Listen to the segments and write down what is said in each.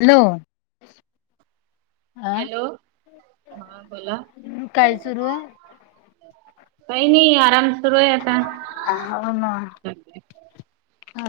Hello. आ hello हां बोला काय सुरू आहे? काही नाही आराम सुरू आहे आता हो ना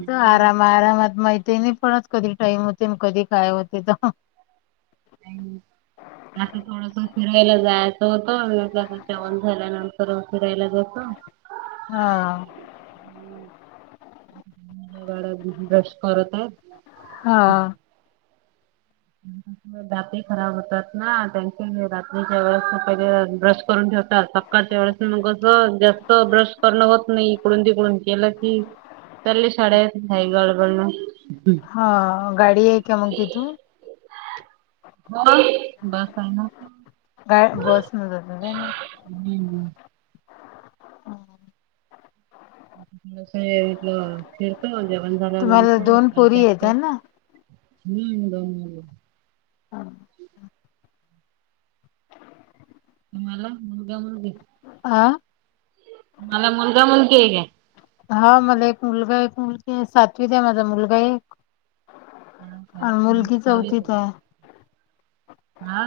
हम्म. आराम आरामात माहि तेने पणच कधी टाईम होते कधी काय होते तर आता थोडस फिरायला जायचं होतं आणि आप जेवण झाल्यानंतर फिरायला का हा. वाडा ब्रश करत आहे. हा. [inaudible] रात्री खराब होतात ना त्यांच्या रात्रीच्या वेळेस पहिल ब्रश करून ठेवत. सकाळच्या वेळेस मग असं जास्त ब्रश करण होत नाही इकडून तिकडून केलं की. चाले शाळेत सायकलवरन. हा गाडी आहे का मग तिथून. हो बस आहे ना. ग बसन जाते काय नाही. हम्म. कसाय फिरतय म्हणजे. तुम्हाला दोन पुरी येत आहे ना. हम् दोन मुली हम. तुम्हाला मुलगा मुलगे हा. तुम्हाला मुलगा मुलगी आहे का. हा मला एक मुलगा एक मुलगी सातवी आहे माझा मुलगा एक हा आणि मुलगी कालच चौथीत आहे. हा.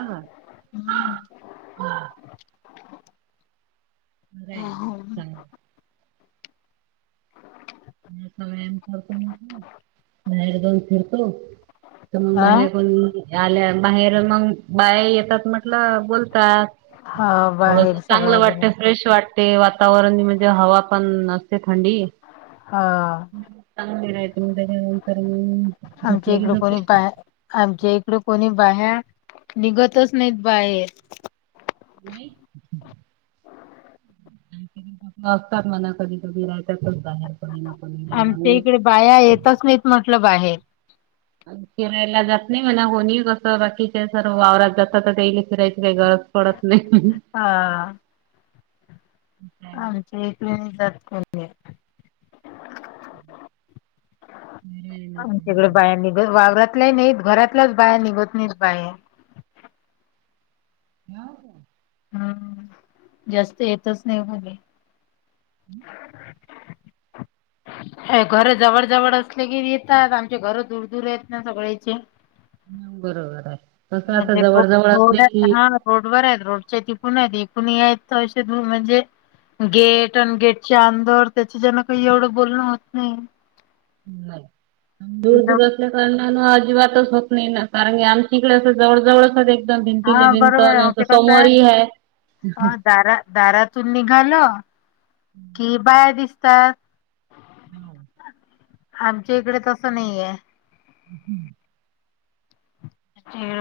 हम्म अरे चल. आमचा व्यायाम करतो मग बाहेर जाऊन फिरतो. तर मग अ बाहेर कोण. आल्या बाहेर मग बाहे येतात म्हटलं बोलतात. हा थोडस बाहेर चांगलं सगळ्याजण वाटत फ्रेश वाटत. ते वातावरण म्हणजे हवा पण असते थंडी हा चांगली राहते. आता जेवण करुन घेऊ. आमच्या इकड कोणी बा आमच्या इकड कोणी. बाहे्या निघतच नाहीत बाहेर. नाही. असतात म्हणा कधी कधी राहातच बाहेर. कोणी ना कोणी आमच्या आम्ही इकडे बाया येतच नाहीत म्हटलं बाहेर. फिरायला जात नाही म्हणा होणी कसं बाकीच्या सर्व वाववरात जात तर तेले फिरायचं वेगळ पडत. नाही. हा. आमच्या एक जात को. आमच्याकडे बाया निघत वावर. नाही घरातलंच बाया निघत नाहीच बाहे. ह का. हम् जास्त येतच नाही भग. हम्म. अ घर जवळ जवळ असले की येतात आमचे घर दूर दूर आहेत ना सगळेचे. ह बरोबर आहे. तसं आता म्हणजे जवळ जवळ रोड असले की हा रोड वर आहेत. रोडच्या तिकण आहेत एकण या षध म्हणजे. गेट आणि गेटच्या अंदर त्याच्या जना काही एवढं बोलणं होत नाही. नाही दूर-दूर असल्या कारणान आज. अजिबात होत नाही कारणी आम इडे जवळ जवळ. एकदम भिनती हा बरोबर आहे मग भिनंत ते कसं आहे समोर है. अ दारा दारातून निघाल कि बाया दिसतात. हम. आमच्या इकडे तसं नाहीय. हम्म.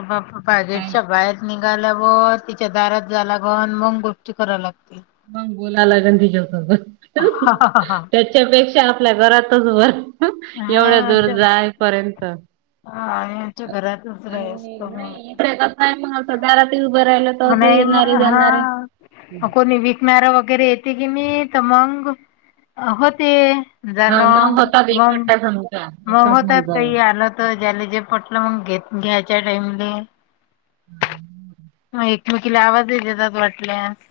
बा बा काय गेटच्या बाहेर नि. ला व तिच्या दारात झाला गण मग गोष्टी कराव लागते. मग बोलायलाही जेवत. हा त्याच्यापेक्षा आपल्या घरातच भर एवढं दूर आमच्या जायपर्यंत. आमच्या घरातच राय असतो मग. काधारात उभ राहिलल. नाही मग े जणार रे. हा कोणी विकणार वगैरे येते की मी तर मग होते. जाण हा होतात मग एकखट्टा समजा मग येतात होत जाऊ काही आलं तर ज्याला जे पटलं मग घेत घ्याच्या टाइमले. हा. मग एकमेकीला आवाज येतेतात वाटल्यास.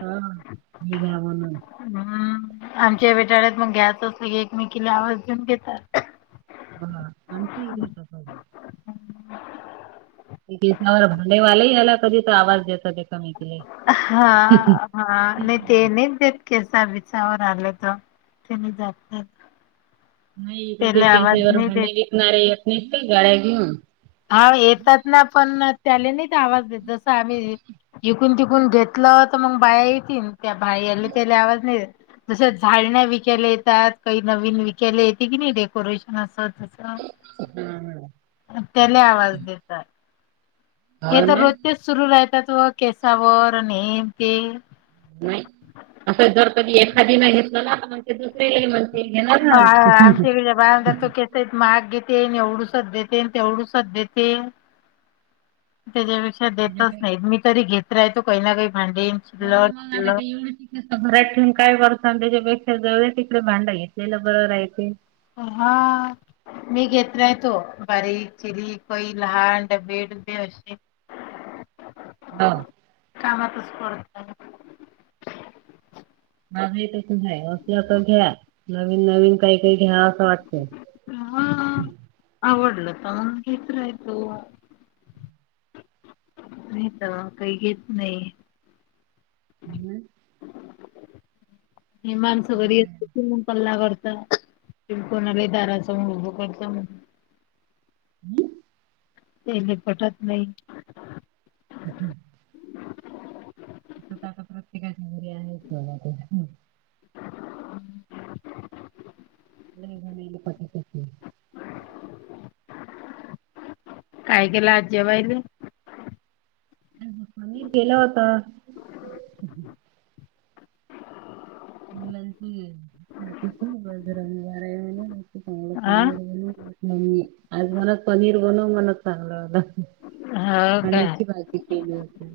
हा हठीग्यावन. हम्म आमच्या बेटाळ्यात मग घ्यायचं असलं की एकमेकीला आवाज देऊन घेतात. हा आणि ठीक आहे का. सावर भालेवालाही आला कधी तर आवाज देत. हा हा न ते नाही देत केस. विसावर आले तर तेनी जात. नाही इकड त्याला आवाज के नाही देत भांडे विकणारे येत नाही का गाड्या घेऊन. हा येतात ना पण. त्याला नाही आवाज देत जस आम्ही इिकून तिकून घेतलं तर मग बाया येतील. त्या बाईयल् त्याले आवाज नाही. तसे झाडण्या विकल्या येतात काही नवीन विकले येते की नाही डेकोरेशन असत. हम्म हम. त्याले आवाज देतात. हा हे हो तर ना रोजतेच सुरू राहतात व केसावर नेम ते. नाही असं जर कधी एखादी नाही घेतलं ना तर. ते दुसरीलाही म्हणते घेणार ना. अ आमच्याकडे ब तो केस महाग घेते ये एवढी. एसच देते तेवढुसच देते. त्यापे देतच नाही मी तरी घेत राो काही काही. भांडे का शिल्लक एवढ घात ठेऊन काय करत त्याच्यापेक्षा जवळ. आप भांडा घेतलेला बरर य ते. हा. मी घेतला आहे तो बारीक चिरी पई लहान डबे डबे असे. ह [inaudible] हा. कामातच करडत. च नाही असं अस घ्या नवीन नवीन काही काही घ्या. चछा. ड तम इत ययतो. नाही तर काही घेत नाही. हिमान सगरी असिन पल्लागड. तिमक दार अस उ करता. [inaudible] ते लिपटत नाही. [inaudible] त आता प्रत्येकाच्या घरी आहे. नाही नाही पट. काय केलं आज जेबायला. मी गेला होता. [unintelligible] चांगलं पनीर बनव हा आ मण पनीर बनव मण चांगलं हो हो काय पनीरची भाजी केली होती.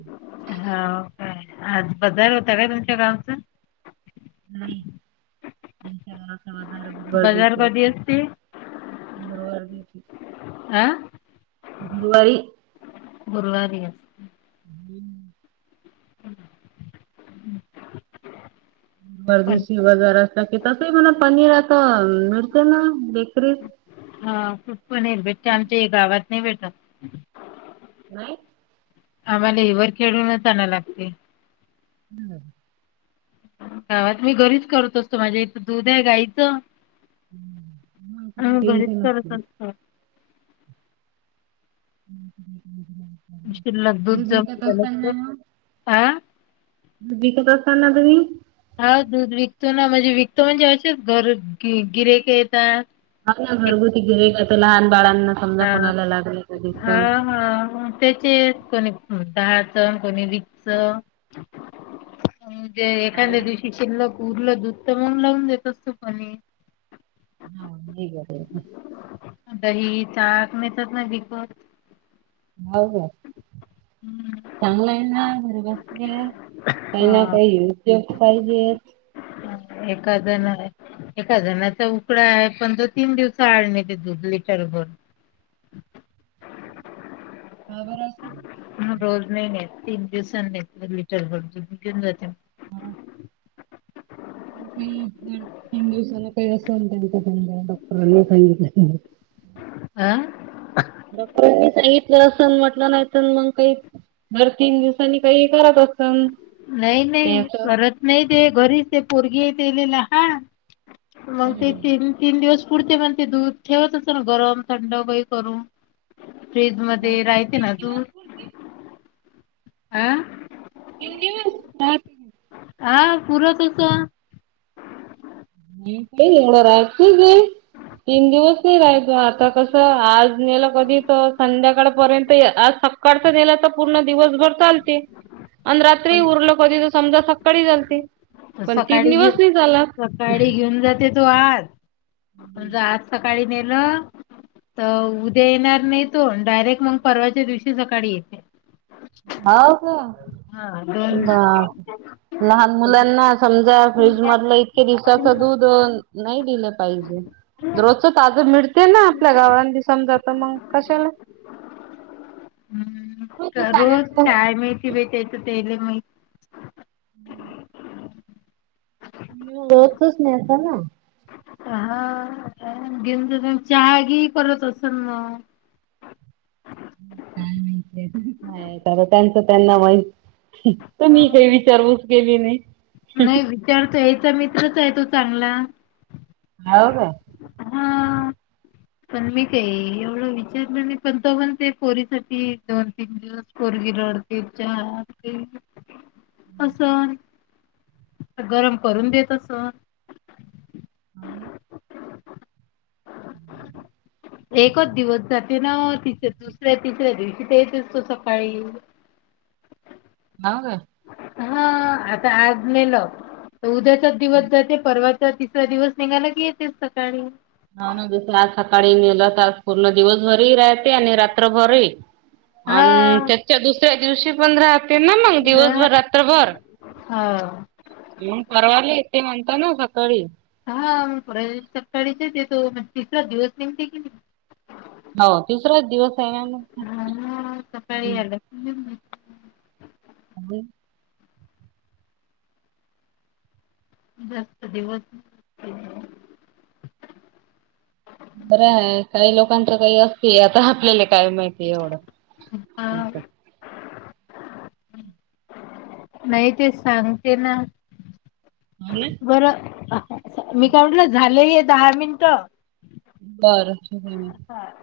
हो काय आज बजार होत का तुमच्या गावचं. [unintelligible] र गुरुवार बाजार दिवशी कधी असते गुरुवार दिवशी आ. गुरवारी. गुरुवारी अस. [inaudible] हम्म् गरदीशी बजारा कि तसही म्हणा पनीर आता मिळते ना बेकरीत. हा कुठ पण येईल भेट आमच्या गावात नाही भेटत. नाहीय. आम्हाला एवर खेळूनच आणा लागते. [inaudible] कावात मी घरीच करत असतो माझ्या इथं दूध आहे गाईचं. मग आमचं काही अा बरीच टेन्शन चालत असत. हम् हम् हम्. शिल्लक दूध जमलं ह. बीिकत असताना तुम्ही. हा दूध विकतो ना म्हणजे विकतो म्हणजे अशच घर गिरेक येता आपलं घरगुती केळी भाजी लहान बाळांना समजा हा कोणायला लागली कधी हा तर हा त्याचे कोणी दहा च कोणी वीस च णजे हो एखाद्या ना दिवशी शिल्ल उरलं दुत मून लावून देत असतो पणी. [unintelligible] दही ताक [unintelligible] हो का. हम्म चांगलं आहे ना [unintelligible] काही ना हा काही उद्योग पाहिजे. एका जण एका जणाचा उकडा आहे पण दो तीन दिवस आळणे ते झुबली का बरं असं [unintelligible] म रोज नाही घेत तीन दिवसांनी लिटरर घेऊन जाते. हा. काही हिंदुस्ना काही असं त्यां डॉक्टरां आ. डॉक्टरांनी सांगितलं अस म्हटलं नाही तर मग काही दर तीन दिवसांनी काही करत असत. नाही नाही परत नाही ते घरीच ते पोरगीेतले लहान मग ते बापरे तीन तीन दिवस पुढते म्हण ते दूध ठेवत असत ना गरम थंड काही करून. फ्रीज मध्ये राहते तीन ना तू दिवस पुरते अ [unintelligible] हा पुर तस म ते एवढं राहायचंच तीन दिवस नाही राहायचो आता कस आज नेलं कधी तर संध्याकाळपर्यंत आज सकाळच गेला तर पूर्ण दिवसभर चालते आणि रात्री उरल कध तर समजा सकाळी चालते पण तीन दिवस नाही चालात. गाडी घेऊन जाते तो आज तमज आज सकाळी नेलं तर उद्या येणार नाही तो डायरेक्ट मग परवाच्या दिवशी सकाळी येते. हो का हा दोन ब लहान मुलांना समजा फ्रीज मधलं इतक्या दिवसाचं दूध, नाही दिलं पाहिजे. रोजचं ताजं मिळते ना आपल्या गावा समजा तर मग कशाला, हम्म रोजच तरोज आणायचं काय माहिती भ त्याच तेले माहित. हम्म! हो तच नाहीता ना. घेऊ चहागी करत असेल ना का मा काय त्यांचं त्यांना माहि तर मी काही विचारवूस केली नाही. नाही विचारत याचा मित्रच आहे तो चांगला. ह का. हा. पण मी काही एवढं विचारलं नाही पण तो पण ते पोरीसाठी दोन तीन दिवस पोरी गिरडते च असं गरम करून देतस. [unintelligible] [unintelligible] एकच दिवस जाते ना ति दुसऱ्या तिसऱ्या दिवशी ते येत असतो सकाळी [unintelligible] हव काय. हा आता आजलेलं उद्याचाच दिवस जाते परवा तिसरा दिवस निघायला की येतेस सकाळी. ह ना दिस आज सकाळी नेलं तर आज पूर्ण दिवसभरही राहते आणि रात्रभरही. आणि हा त्याच्या दुसऱ्या दिवशी पण रा ते ना मग हा दिवसभर रात्रभर हा मग परवा ते म्हणता ना सकाळी, हा पु सप्टचे ते तिसरा दिवस निती की नाही. हो तिसराच दिवस आहे यानंतर, हा सकाळी आला की घेऊन येते. अ दस् दिवस, बर आहे काही लोकांचं काही असते आता आपल्याला. काय माहिती एवढं, हा नाही ते सांगते ना! हो ना बरं मी काय म्हटलं झालं आहे दहा मिनट, बरं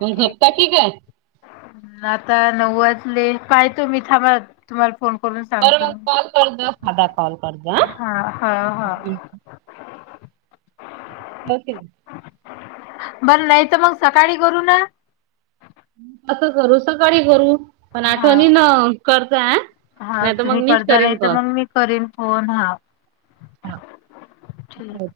मग झप्ता क काय, आता नऊ वाचले पाहतो मी थांब तुम्हाला फोन, करून सांगतो. बरोबर कॉल करज साध कॉल करज, हा हा हा होकले, बर नाही तर मग सकाळी करू ना असं करू सकाळी करू पण हा आठवणी न करत हा तुम्ही करज नाही तर मग मी करीन फोन हा ठीक. अ